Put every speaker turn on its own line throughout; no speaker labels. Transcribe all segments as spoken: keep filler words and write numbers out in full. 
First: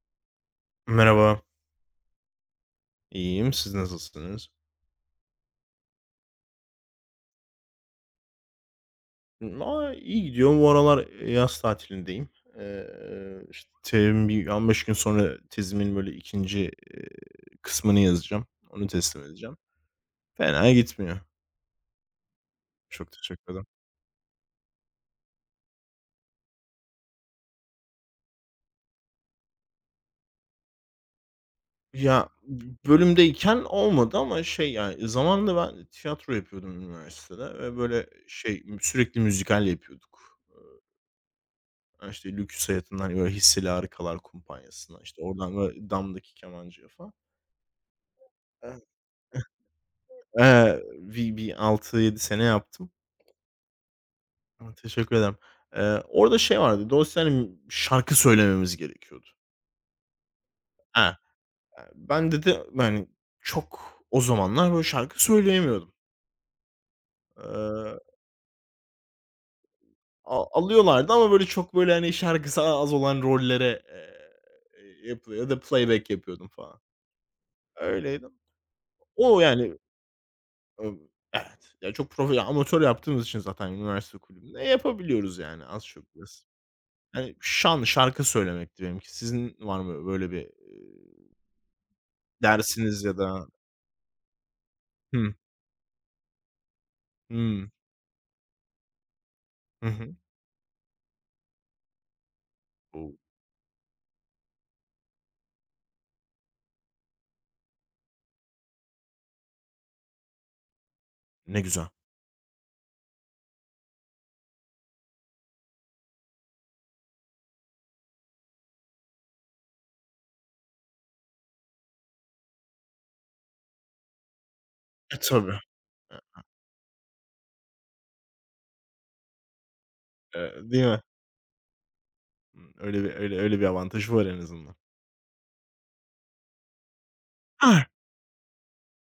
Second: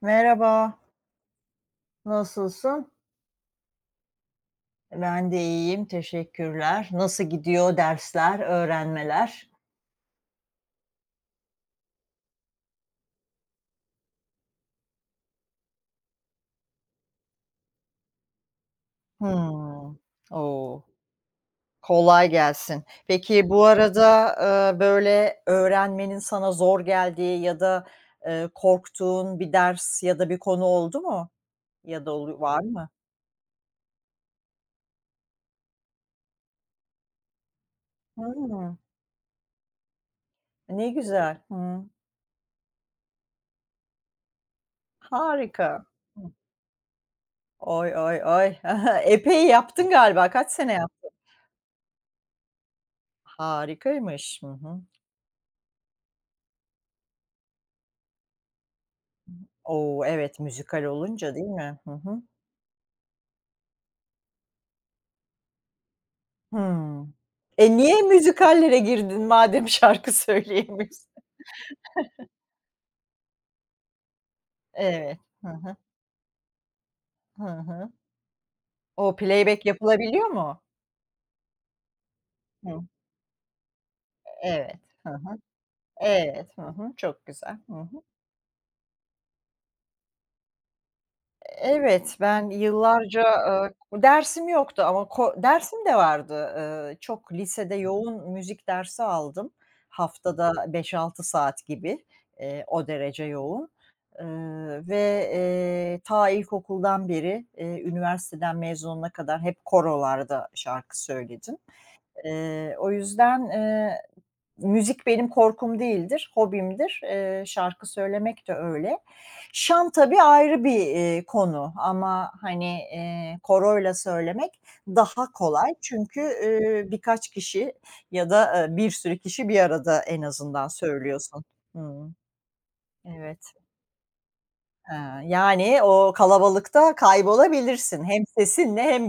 Merhaba,
Merhaba.
nasılsın?
İyiyim. Siz nasılsınız?
Ben de iyiyim, teşekkürler. Nasıl gidiyor dersler, öğrenmeler?
Aa, iyi gidiyor. Bu aralar yaz tatilindeyim. Eee, işte tezim bir on beş gün sonra tezimin böyle ikinci eee, kısmını yazacağım. Onu teslim edeceğim.
Hımm.
Fena
O!
gitmiyor.
Kolay gelsin.
Çok
Peki
teşekkür
bu
ederim.
arada, eee, böyle öğrenmenin sana zor geldiği ya da, eee, korktuğun bir ders ya da bir konu oldu mu? Ya da
Ya,
olu var mı?
bölümdeyken olmadı ama şey, yani, zamanında ben tiyatro yapıyordum üniversitede ve böyle şey,
Hımm.
sürekli müzikal yapıyorduk.
Ne güzel. Hımm.
Aaa, işte, Lüküs Hayatı'ndan, böyle, Hisseli Harikalar Kumpanyası'na, işte, oradan
Harika.
böyle Dam'daki Kemancı'ya falan.
Oy, oy, oy.
Eee,
Epey yaptın galiba. Kaç sene
Eee,
yaptın?
bir bir altı yedi sene yaptım.
Harikaymış. Hı
Aaa,
hı.
teşekkür ederim. Eee, orada şey vardı, dolayısıyla, hani, şarkı söylememiz gerekiyordu.
O! Evet, müzikal
Ha,
olunca değil mi?
eee,
Hı hı.
ben dedi, yani, çok o zamanlar böyle şarkı söyleyemiyordum.
Hımm. E,
Eee,
niye müzikallere girdin madem şarkı
a
söyleyemiyorsun?
Alıyorlardı ama böyle çok böyle, hani, şarkısı a az olan rollere, eee,
Evet.
yapılıyor
Hı
ya da
hı.
playback yapıyordum falan.
Hı hı.
Öyleydi.
O
O,
playback
yani,
yapılabiliyor mu?
ımm, evet. Ya, çok profe
Hı.
amatör yaptığımız için zaten üniversite kulübünde
Evet. Hı hı.
yapabiliyoruz, yani, az çok biraz.
Evet. Hı hı. Çok
Yani,
güzel. Hı
şan,
hı.
şarkı söylemekti benimki. Sizin var mı böyle bir, eee,
Evet, ben
dersiniz ya
yıllarca,
da...
eee, dersim yoktu ama
Hıh.
ko dersim de vardı. Eee, çok
Hımm.
lisede yoğun müzik dersi aldım.
Hı hı.
Haftada beş-altı saat gibi, eee, o
O!
derece yoğun, eee, ve, eee, ta ilkokuldan beri, eee, üniversiteden mezununa kadar hep korolarda şarkı söyledim.
Ne güzel.
Eee, o yüzden, eee, müzik benim korkum değildir, hobimdir. Eee, şarkı söylemek de öyle. Şan tabii ayrı bir, eee, konu ama, hani, eee, koroyla söylemek
E,
daha
tabii.
kolay. Çünkü,
E,
eee, birkaç kişi ya da, eee, bir sürü kişi bir arada en azından
eee, değil mi?
söylüyorsun. Hımm.
Hımm, öyle bir öyle
Evet.
öyle bir avantajı var en azından.
Ha, yani o kalabalıkta
Ah!
kaybolabilirsin hem sesinle hem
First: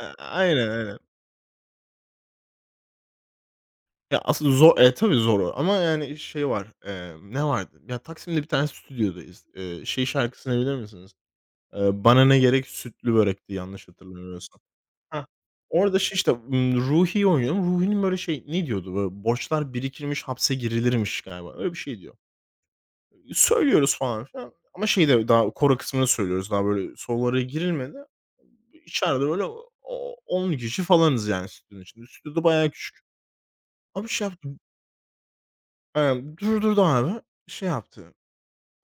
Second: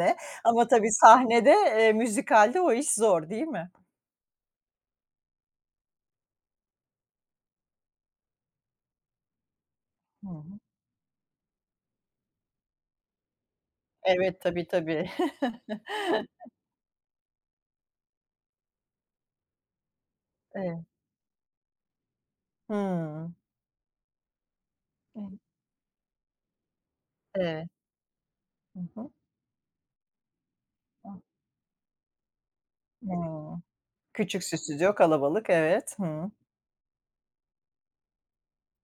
Eee,
ama
aynen,
tabii
aynen.
sahnede, eee, müzikalde o iş zor, değil mi?
Ya, aslında zor. E, tabii zor o ama yani şey var, emm, ne vardı? Ya, Taksim'de bir tane stüdyodayız. Eee, şey
Hı hı.
şarkısını bilir misiniz? Eee, "Bana ne gerek sütlü börekti." yanlış
Evet,
hatırlamıyorsam.
tabii, tabii.
Hah. Orada şey, işte, ımm, Ruhi'yi oynuyorum. Ruhi'nin böyle şey, ne diyordu, böyle, borçlar birikirmiş, hapse
Evet.
girilirmiş galiba. Öyle bir şey diyor.
Hımm.
Söylüyoruz falan filan ama şeyde
Evet.
daha koro kısmını söylüyoruz. Daha böyle sololara
Evet.
girilmedi.
Hı hı.
İçeride böyle o on kişi
Ah,
falanız yani stüdyonun içinde. Stüdyo da bayağı küçük.
hımm.
Abi şey
Küçük
yaptı.
stüdyo, kalabalık, evet. Hıı.
Eee, durdurdu abi. Şey yaptı.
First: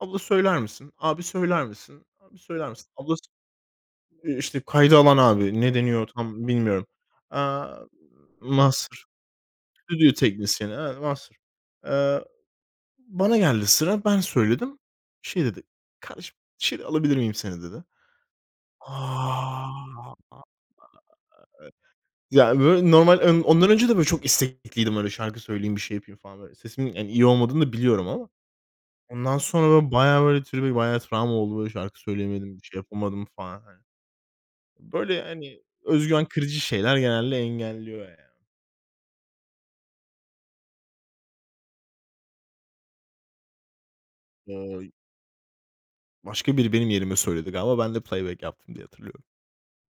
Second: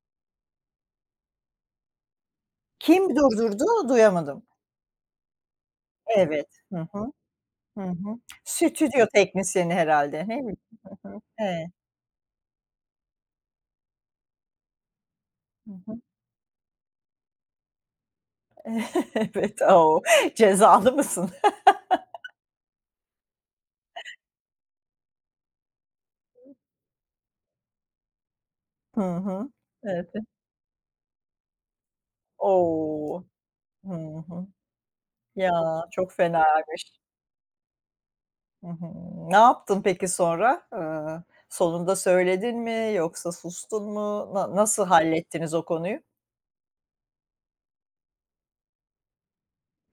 "Abla söyler misin? Abi söyler misin? Abi söyler misin?"
Kim
Abla s...
durdurdu?
eee,
Duyamadım.
işte, kaydı alan abi. Ne deniyor
Evet.
tam
Hı
bilmiyorum.
hı.
Aaa,
Hı hı.
Master.
Stüdyo teknisyeni
Stüdyo
herhâlde. Ne bileyim.
teknisyeni, evet,
Hı hı.
master.
Evet.
Eee, Bana geldi sıra, ben söyledim. Şey dedi,
Hı hı.
"Kardeşim, içeri alabilir miyim seni?" dedi.
Evet.
A!
O! Cezalı mısın?
Ya, böyle normal ön ondan önce de böyle çok istekliydim, öyle şarkı söyleyeyim, bir şey yapayım falan böyle. Sesimin, yani, iyi olmadığını da biliyorum ama.
Hı
Ondan
hı.
sonra böyle
Evet.
bayağı böyle tribe bayağı travma oldu, böyle şarkı söyleyemedim, bir şey
O!
yapamadım falan, hani.
Hı hı.
Böyle,
Ya,
hani, öz
çok
güven kırıcı
fenaymış.
şeyler genelde engelliyor, yani.
Hı hı. Ne yaptın peki sonra? Eee, sonunda söyledin mi yoksa sustun mu? Na nasıl
Eee,
hallettiniz o konuyu?
Başka biri benim yerime söyledi galiba, ben de playback yaptım diye hatırlıyorum.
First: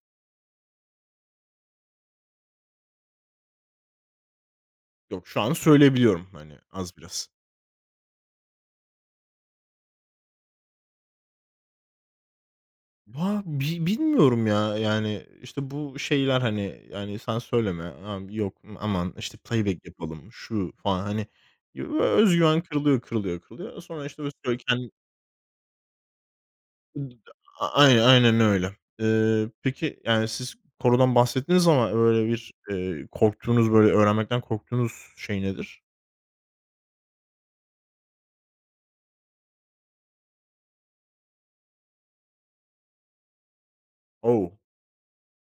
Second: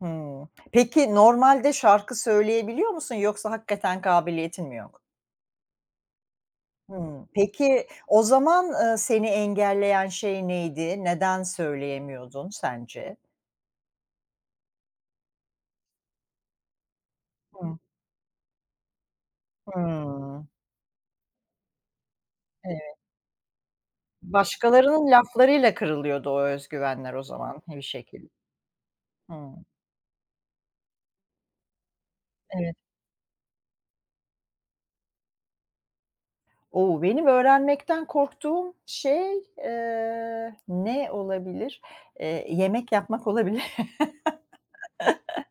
Hımm. Peki normalde şarkı söyleyebiliyor musun yoksa hakikaten kabiliyetin mi yok?
Yok, şu an söyleyebiliyorum, hani, az
Hımm.
biraz.
Peki o zaman, eee, seni engelleyen şey neydi? Neden söyleyemiyordun sence?
Ya, bi bilmiyorum ya, yani, işte, bu şeyler, hani, yani, "Sen
Hımm.
söyleme." "Abi, yok, aman, işte, playback yapalım."
Hımm.
Şu falan, hani, yo öz güven
Evet.
kırılıyor, kırılıyor, kırılıyor. Sonra, işte, böyle kendi...
Başkalarının laflarıyla kırılıyordu o öz güvenler o zaman
A
bir
aynen,
şekilde.
aynen öyle. Eee,
Hımm.
peki, yani, siz korodan bahsettiniz ama böyle bir,
Evet.
eee, korktuğunuz, böyle öğrenmekten korktuğunuz şey nedir?
O! Benim öğrenmekten korktuğum şey, eee, ne olabilir? Eee, yemek yapmak olabilir.
O!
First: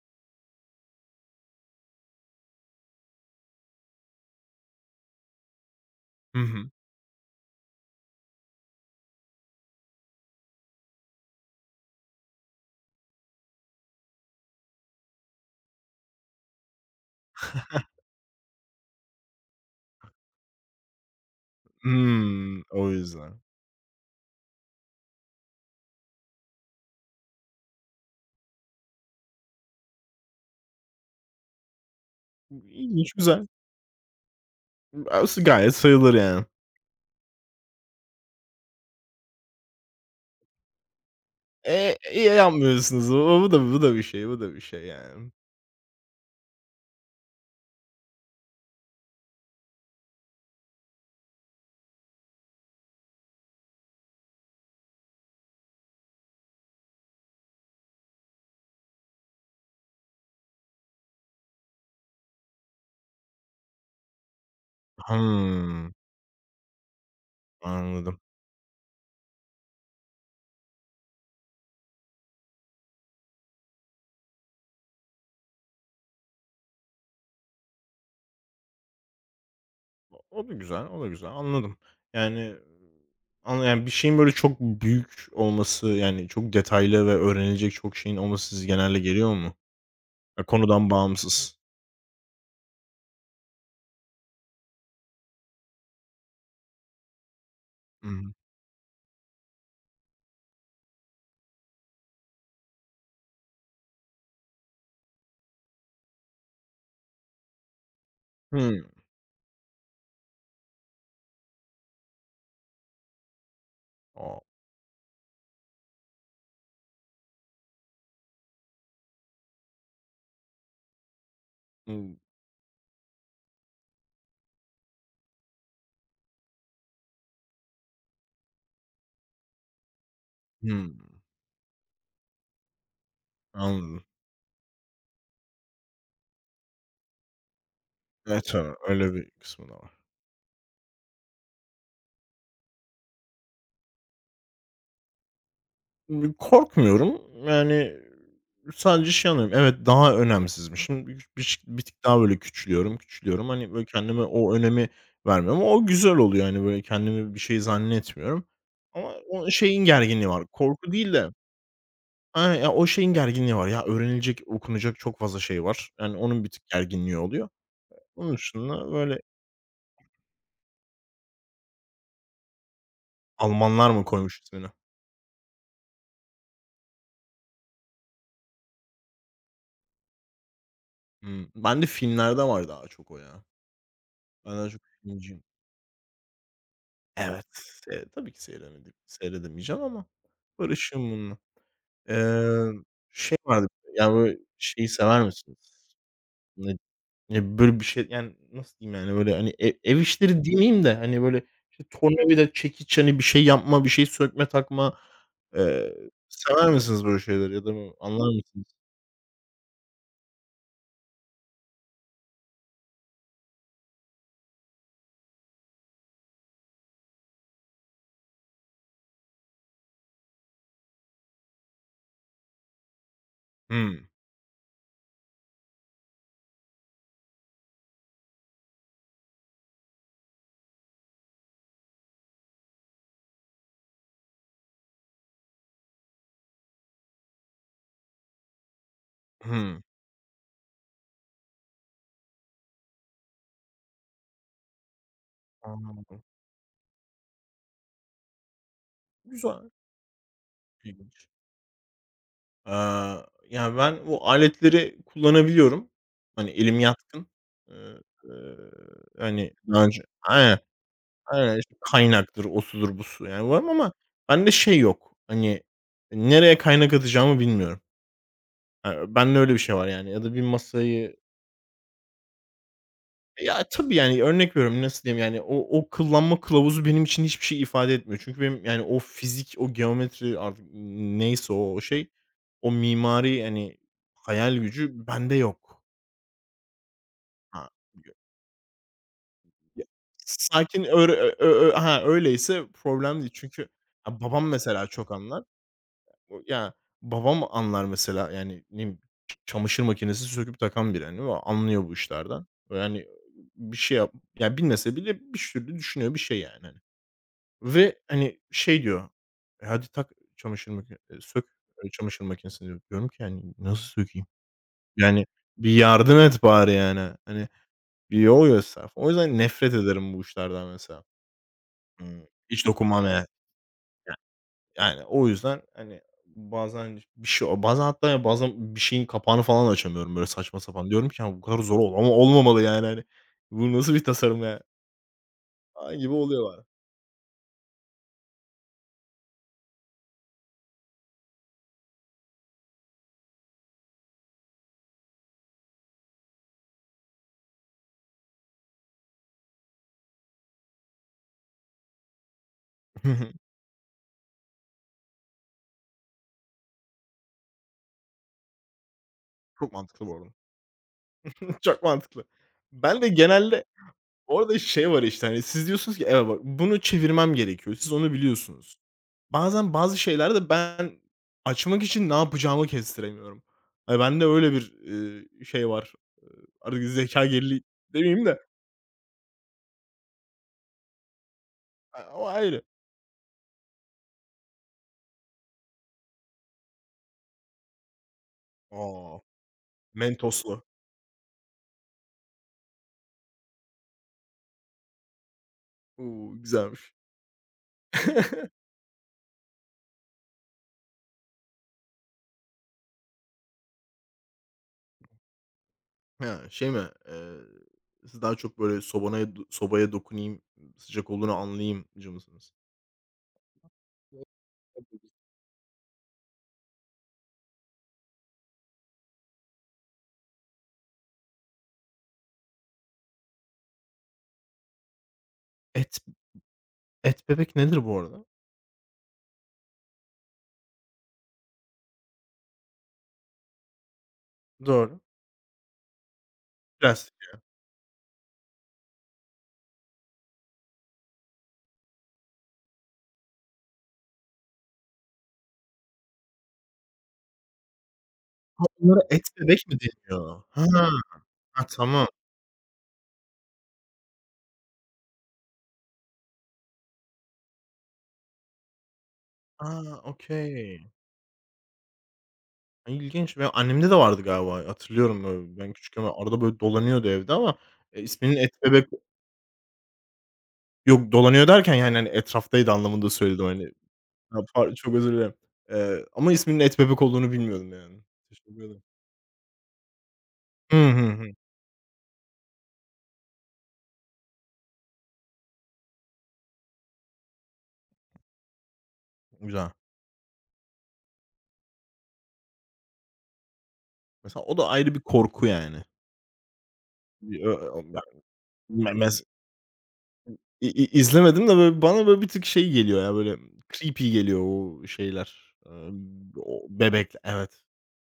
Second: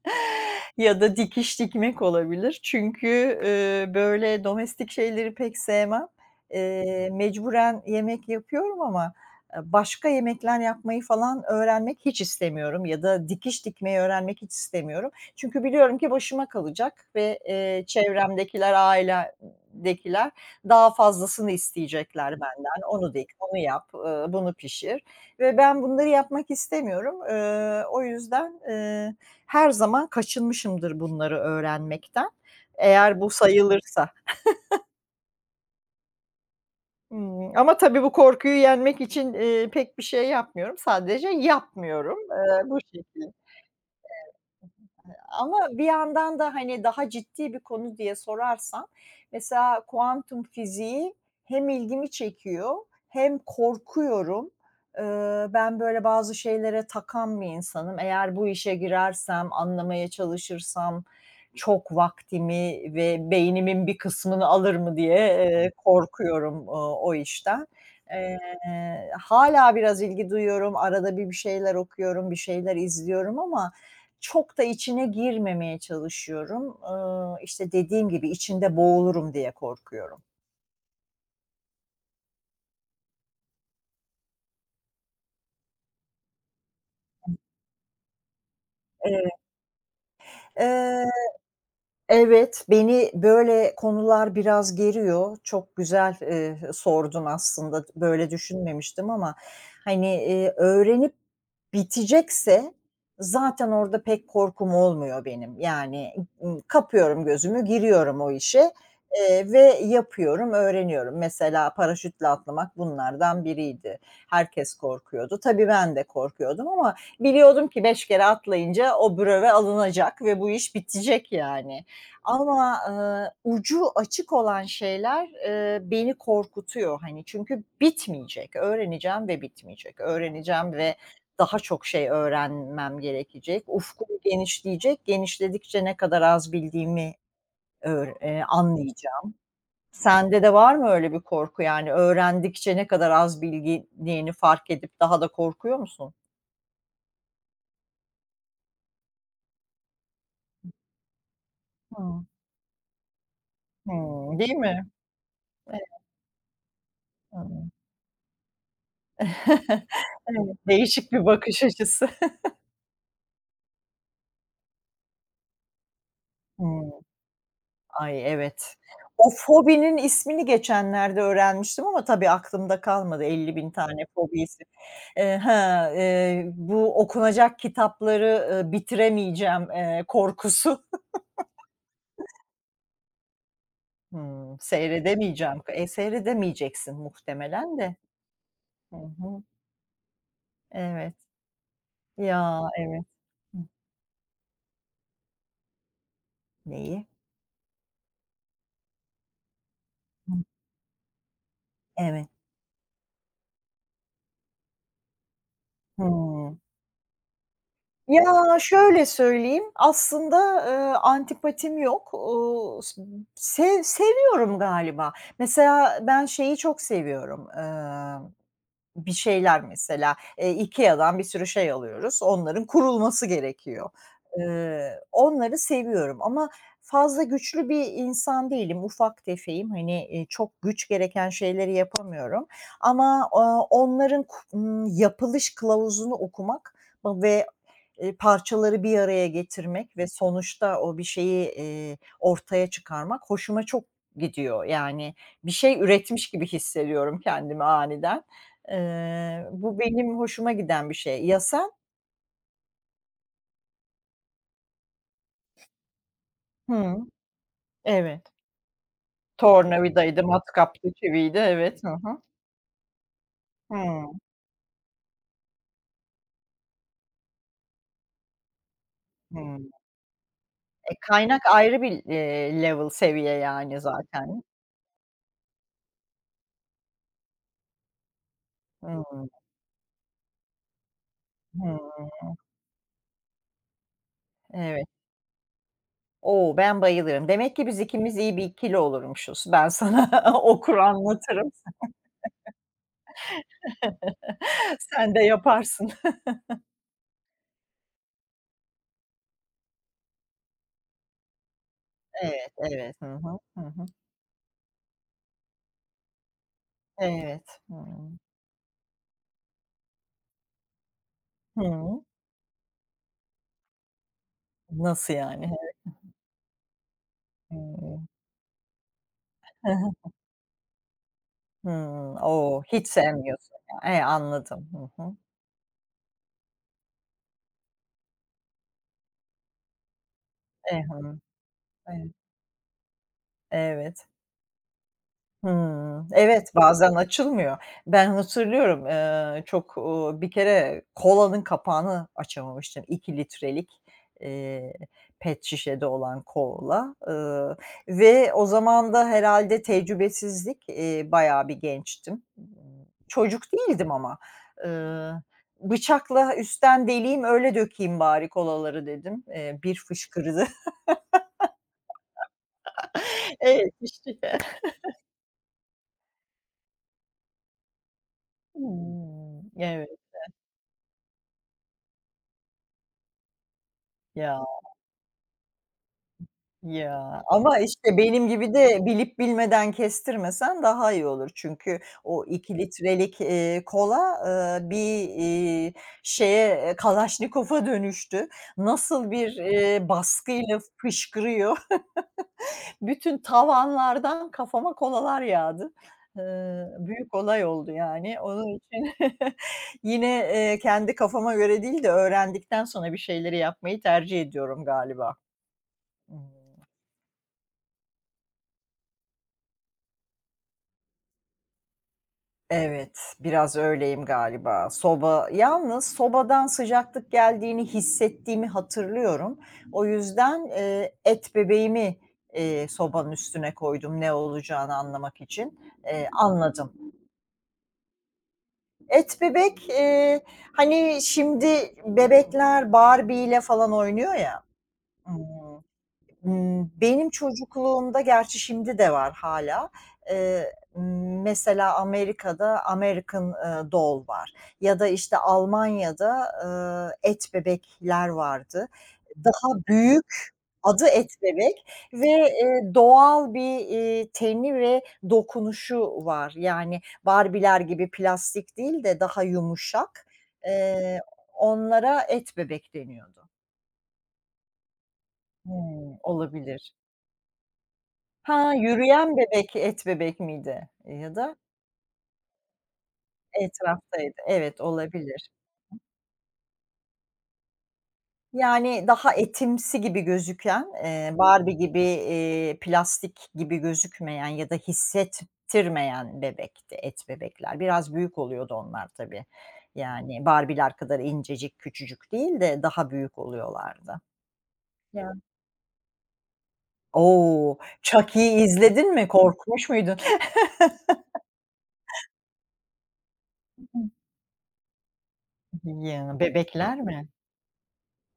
Ya da dikiş dikmek olabilir. Çünkü, eee, böyle domestik şeyleri pek sevmem.
Hı hı.
Eee, mecburen yemek yapıyorum ama, eee, başka yemekler yapmayı falan öğrenmek hiç istemiyorum ya da dikiş dikmeyi öğrenmek hiç istemiyorum. Çünkü biliyorum ki başıma kalacak ve, eee, çevremdekiler, ailedekiler daha fazlasını isteyecekler
Hımm,
benden.
o
Onu dik,
yüzden.
onu yap, eee, bunu pişir ve ben bunları yapmak istemiyorum. Eee, o yüzden, eee her zaman kaçınmışımdır bunları öğrenmekten,
İlginç,
eğer bu
güzel.
sayılırsa.
Aslında gayet sayılır yani.
Hımm, ama tabii bu korkuyu yenmek için, eee, pek bir şey yapmıyorum. Sadece
Eee,
yapmıyorum.
iyi
Eee, bu
yapmıyorsunuz.
şekilde.
O, bu da bu da bir şey, bu da bir şey yani.
Ama bir yandan da, hani, daha ciddi bir konu diye sorarsan mesela kuantum fiziği hem ilgimi çekiyor hem korkuyorum. Eee, ben, böyle, bazı şeylere takan bir insanım. Eğer bu işe girersem, anlamaya çalışırsam çok vaktimi ve beynimin bir kısmını alır mı diye, eee,
Hımm,
korkuyorum, ooo, o işten.
anladım.
Eee, Hâlâ biraz ilgi duyuyorum. Arada bir bir şeyler okuyorum, bir şeyler izliyorum ama çok da içine girmemeye çalışıyorum. Iıı, işte, dediğim gibi içinde boğulurum diye
O
korkuyorum.
o da güzel, o da güzel. Anladım. Yani, anla yani, bir şeyin böyle çok büyük olması, yani, çok detaylı ve öğrenilecek çok şeyin olması size genelde
Evet.
geliyor mu? Ya, konudan
Eee
bağımsız.
Evet, beni böyle konular biraz geriyor. Çok güzel, eee, sordun aslında.
Hı
Böyle
hı.
düşünmemiştim ama, hani, eee, öğrenip bitecekse zaten orada pek korkum olmuyor benim. Yani, ımm, kapıyorum gözümü, giriyorum o işe,
Hımm.
eee, ve yapıyorum, öğreniyorum. Mesela paraşütle atlamak bunlardan biriydi.
A!
Herkes korkuyordu. Tabii ben de korkuyordum ama biliyordum ki beş kere atlayınca o bröve alınacak ve bu iş bitecek yani.
Hımm.
Ama, eee, ucu açık olan şeyler, eee, beni korkutuyor, hani, çünkü bitmeyecek. Öğreneceğim ve bitmeyecek. Öğreneceğim ve
Hımm.
daha çok şey öğrenmem gerekecek.
Anladım.
Ufkum genişleyecek. Genişledikçe ne kadar az bildiğimi öğr eee,
Evet, tabii. Öyle bir
anlayacağım.
kısmı da var.
Sende de var mı öyle bir korku? Yani öğrendikçe ne kadar az bildiğini fark edip daha da korkuyor musun?
Korkmuyorum. Yani, sadece şey anlıyorum, evet, daha önemsizmişim. Bir biş bir tık daha
Hımm.
böyle küçülüyorum, küçülüyorum. Hani, böyle, kendime
Hımm. Değil
o
mi?
önemi vermiyorum ama
Evet.
o güzel oluyor. Hani, böyle, kendimi bir şey
Hımm.
zannetmiyorum ama o şeyin gerginliği var.
Evet,
Korku
değişik
değil
bir
de...
bakış açısı.
Aynen, ya, o şeyin gerginliği var. Ya, öğrenilecek, okunacak çok fazla şey var. Yani, onun bir tık
Hımm.
gerginliği oluyor.
Ay,
Onun
evet.
dışında, böyle...
O fobinin ismini geçenlerde öğrenmiştim ama tabii aklımda kalmadı. Elli bin
Almanlar
tane
mı koymuş
fobisi.
ismini?
Eee, ha, eee, bu okunacak kitapları, ııı, bitiremeyeceğim, eee, korkusu.
Hmm. Ben de filmlerde var daha çok o ya. Ben
Hımm,
daha çok filmciyim.
seyredemeyeceğim. E, seyredemeyeceksin
Evet,
muhtemelen de.
se tabii ki seyredemedim
Hı hı.
seyredemeyeceğim ama barışığım
Evet.
bununla.
Ya,
Eee,
evet.
Şey
Hı.
vardı, ya, böyle, şeyi sever misiniz? Ne
Neyi?
Ya, böyle, bir şey, yani, nasıl diyeyim, yani, böyle, hani, ev ev
Hı.
işleri demeyeyim de, hani, böyle, işte,
Evet.
tornavida, çekiç, hani, bir şey yapma, bir şey sökme, takma. Eee,
Hıı.
Sever misiniz böyle şeyleri ya da
Ya,
anlar mısınız?
şöyle söyleyeyim, aslında, eee, antipatim yok. Ooo, s sev seviyorum galiba. Mesela ben şeyi çok seviyorum, emm bir şeyler mesela, eee, IKEA'dan bir sürü şey alıyoruz. Onların kurulması gerekiyor.
Hımm.
Eee, onları seviyorum ama fazla güçlü bir insan değilim. Ufak tefeyim. Hani, eee, çok güç gereken şeyleri yapamıyorum ama, aaa, onların ku ımm, yapılış kılavuzunu okumak ve, eee, parçaları bir araya
Hımm.
getirmek ve sonuçta o bir şeyi, eee, ortaya çıkarmak hoşuma çok gidiyor. Yani bir şey
Anladım.
üretmiş gibi hissediyorum kendimi aniden. Eee,
Güzel,
bu benim hoşuma giden bir şey.
ilginç.
Ya sen?
Aaa, ya, ben bu aletleri kullanabiliyorum. Hani, elim
Hı.
yatkın. Eee,
Evet.
eee, Hani, daha önce...
Tornavidaydı,
Aynen,
matkaptı, çiviydi.
aynen, işte,
Evet. Hı hı.
kaynaktır, o sudur, bu su, yani, var ama
Hıı.
bende şey yok, hani, nereye kaynak atacağımı bilmiyorum. Eee, bende öyle bir
Hıı.
şey var, yani, ya da bir
E,
masayı...
kaynak ayrı bir, eee, level, seviye
Ya,
yani
tabii, yani,
zaten.
örnek veriyorum, nasıl diyeyim, yani, o o kullanma kılavuzu benim için hiçbir şey ifade etmiyor. Çünkü benim, yani, o
Hıı.
fizik, o geometri artık neyse o
Hıı.
o şey, o mimari, hani, hayal
Evet.
gücü bende yok.
O! Ben bayılırım. Demek ki
Ha,
biz ikimiz iyi bir ikili olurmuşuz. Ben
ya,
sana okur
sakin öyle, ö ö
anlatırım.
ö ha, öyleyse problem değil. Çünkü, ha, babam mesela çok
Sen de
anlar.
yaparsın.
O, ya, babam anlar mesela, yani, ne bileyim, ç çamaşır makinesi söküp takan biri, hani, o anlıyor bu işlerden.
Evet, evet. Hı
Yani,
hı. Hı
bir
hı.
şey yap ya, bilmese bile bir türlü düşünüyor bir şey, yani, hani.
Evet. Hıı.
Ve, hani, şey diyor, "E, hadi tak, çamaşır makine, e, sök, eee,
Hıı.
çamaşır makinesini." diyor. Diyorum ki, yani, "Nasıl sökeyim?"
Nasıl
Yani,
yani?
"Bir
Evet.
yardım et bari, yani." Hani,
Hıı.
bir yol göster. O yüzden
Hı
nefret
hı.
ederim bu işlerden mesela.
Hımm.
Hımm.
O!
Hiç
Hiç
dokunmam, yani.
sevmiyorsun ya. E, anladım. Hı
Yani,
hı.
o yüzden, hani, bazen bir şey bazen hatta ya bazen bir şeyin kapağını falan açamıyorum, böyle, saçma
E,
sapan. Diyorum
hı.
ki, "Ya, bu kadar zor ol ama
Evet.
olmamalı yani, hani. Bu nasıl bir
Evet.
tasarım ya?" falan
Hımm.
gibi oluyor
Evet,
bazen.
bazen açılmıyor. Ben hatırlıyorum, eee, çok, uuu, bir kere kolanın kapağını açamamıştım. iki litrelik, eee, pet şişede olan kola, ııı, ve o zaman da herhâlde tecrübesizlik, eee, bayağı bir gençtim. Imm, çocuk değildim ama, ııı, "Bıçakla üstten deleyim, öyle dökeyim bari kolaları." dedim. Eee,
Çok
bir
mantıklı bu arada.
fışkırdı.
Çok mantıklı. Ben de genelde
Evet, işte.
orada şey var, işte, hani, siz diyorsunuz ki, "Evet, bak, bunu çevirmem gerekiyor." Siz onu biliyorsunuz.
Hımm.
Bazen
Evet,
bazı şeylerde ben açmak için ne yapacağımı kestiremiyorum. Hani, bende
ya.
öyle bir, eee, şey var. Eee, Artık
Ya,
zekâ
ama,
geriliği
işte,
demeyeyim
benim
de,
gibi de bilip bilmeden kestirmesen daha iyi olur. Çünkü
a
o
o
iki
ayrı.
litrelik, eee, kola, eee, bir, iii, şeye, eee, Kalaşnikov'a dönüştü. Nasıl
A!
bir, eee, baskıyla
Mentoslu.
fışkırıyor. Bütün tavanlardan kafama kolalar yağdı.
O!
Eee,
Güzelmiş.
büyük olay oldu yani. Onun için yine, eee, kendi kafama göre değil de öğrendikten sonra bir şeyleri yapmayı tercih ediyorum galiba. Hıı.
Ha, şey mi? Eee, Siz daha çok böyle sobanaya do sobaya dokunayım, sıcak olduğunu anlayayımcı mısınız?
Evet, biraz öyleyim galiba. Soba yalnız sobadan sıcaklık geldiğini hissettiğimi hatırlıyorum. O yüzden, eee, et bebeğimi, eee, sobanın üstüne koydum ne olacağını anlamak için.
Et
Eee, anladım.
et bebek nedir bu arada?
Et bebek, eee, hani, şimdi bebekler Barbie ile falan oynuyor ya.
Doğru.
Imm Imm, benim
Plastik.
çocukluğumda gerçi şimdi de var hala. eee, mesela Amerika'da American, eee, Doll var ya da, işte, Almanya'da, ııı, et bebekler
Ha,
vardı.
onlara et
Daha
bebek mi
büyük,
deniyor? Ha!
adı et bebek
Ha,
ve,
tamam.
eee, doğal bir, iii, teni ve dokunuşu var. Yani Barbie'ler gibi plastik değil de daha
A!
yumuşak.
Okay.
Eee, Onlara et bebek
A,
deniyordu.
ilginç. Benim annemde de vardı galiba. Hatırlıyorum böyle. Ben
Hımm,
küçükken arada böyle
olabilir.
dolanıyordu evde ama, eee, isminin
Ha,
et bebek...
yürüyen bebek, et bebek miydi
Yok,
ya da
dolanıyor derken yani, hani, etraftaydı anlamında söyledim, hani.
etraftaydı?
Ya,
Evet,
par çok özür
olabilir.
dilerim. Eee, ama isminin et bebek olduğunu bilmiyordum yani. Teşekkür ederim.
Yani daha etimsi gibi gözüken,
Hı hı
eee,
hı.
Barbie gibi, eee, plastik gibi gözükmeyen ya da hissettirmeyen bebekti et bebekler. Biraz büyük oluyordu onlar tabii.
Güzel.
Yani Barbie'ler kadar incecik, küçücük değil de daha büyük oluyorlardı.
Mesela o da ayrı bir
Ya.
korku yani. Bir ö
O!
ö ben
Chucky'yi izledin
ben
mi?
mes
Korkmuş muydun?
İ İ izlemedim de böyle bana böyle bir tık şey geliyor ya, böyle creepy geliyor o şeyler.
Ya,
Emm, o
bebekler mi?
bebekler... Evet.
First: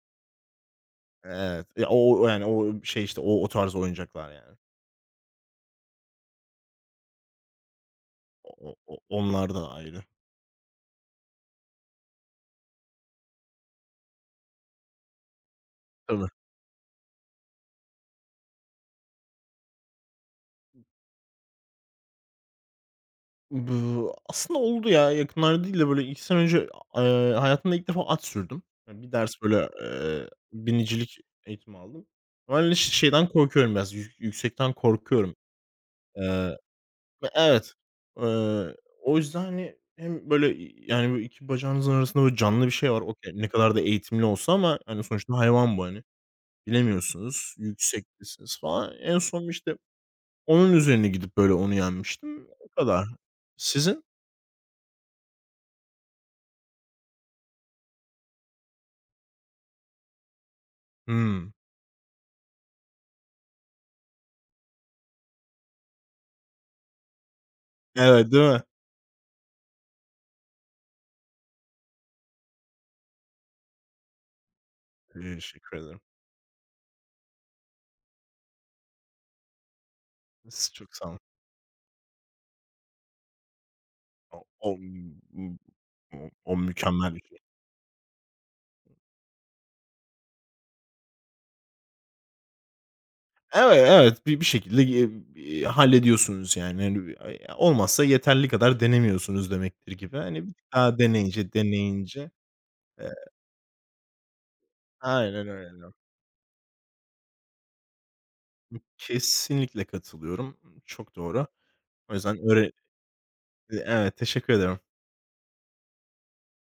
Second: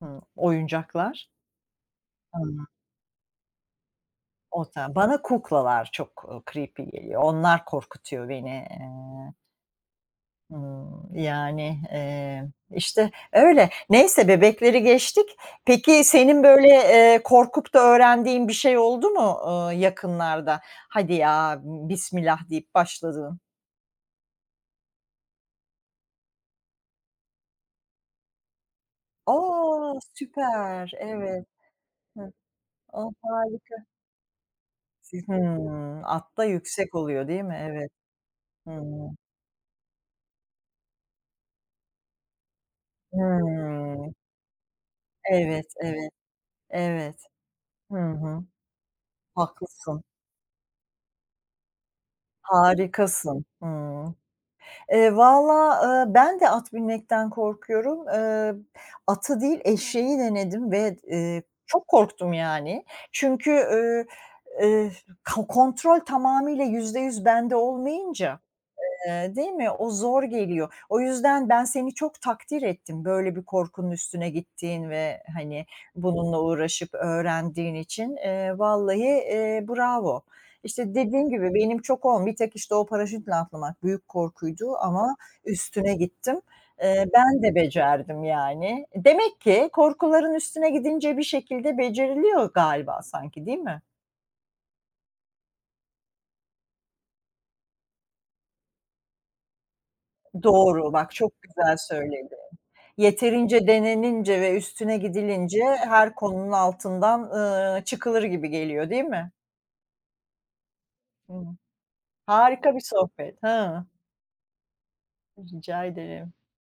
Hıı. Oyuncaklar?
Evet. Ya, o o yani
Hıı.
o şey işte o o tarz oyuncaklar yani.
O ta Bana kuklalar çok, ııı, creepy geliyor. Onlar korkutuyor
O
beni.
o o
Eee,
onlar da ayrı.
ımm, yani, eee, işte, öyle. Neyse bebekleri geçtik. Peki
Tabii.
senin böyle, eee, korkup da öğrendiğin bir şey oldu mu, ııı, yakınlarda? Hadi ya, bismillah deyip başladığın.
Bu aslında oldu ya, yakınlarda değil de böyle iki sene önce, eee, hayatımda ilk defa at sürdüm. Eee, bir ders böyle,
O!
eee,
Süper.
binicilik
Evet.
eğitimi aldım.
Hı.
Ama ben ş
A,
şeyden
harika.
korkuyorum biraz, yü yüksekten
Siz
korkuyorum.
Hımm. Atta
Eee,
yüksek oluyor
Ve
değil mi?
evet,
Evet.
eee,
Hımm.
o yüzden, hani, hem böyle, yani, böyle iki bacağınızın arasında böyle canlı bir şey var. Okay, ne kadar da
Hımm.
eğitimli olsa ama, hani, sonuçta
Evet,
hayvan bu, hani.
evet, evet.
Bilemiyorsunuz,
Hı hı.
yüksektesiniz falan. En son, işte,
Haklısın,
onun üzerine gidip böyle onu yenmiştim. O kadar.
harikasın.
Sizin?
Hımm. Eee, valla, eee, ben de at binmekten korkuyorum. Eee, atı değil, eşeği denedim ve, eee,
Hıı.
çok korktum yani. Çünkü, eee, eee, ka kontrol tamamıyla yüzde yüz bende
Evet,
olmayınca.
değil mi?
Eee, değil mi? O zor geliyor. O yüzden ben seni çok takdir ettim böyle bir korkunun üstüne gittiğin ve, hani,
Teşekkür ederim.
bununla uğraşıp öğrendiğin için. Eee, vallahi, eee, bravo.
S
İşte,
çok sağ olun.
dediğim gibi benim çok olm bir tek, işte, o paraşütle atlamak büyük
O o
korkuydu ama üstüne
o
gittim.
o
Eee,
mükemmel bir şey.
ben de becerdim yani. Demek ki korkuların üstüne gidince bir şekilde beceriliyor galiba sanki, değil mi?
Evet, evet. Bir bir şekilde, eee, hallediyorsunuz yani. Hani, e, olmazsa yeterli kadar denemiyorsunuz demektir gibi. Hani, bir tık
Doğru,
daha
bak çok
deneyince,
güzel
deneyince...
söyledin.
Eee,
Yeterince denenince ve üstüne
aynen
gidilince
öyle.
her konunun altından, ııı, çıkılır gibi geliyor, değil mi?
Kesinlikle katılıyorum. Çok
Hıı.
doğru. O yüzden öğre
Harika bir sohbet.
e,
Hıı.
evet, teşekkür ederim.
Rica ederim.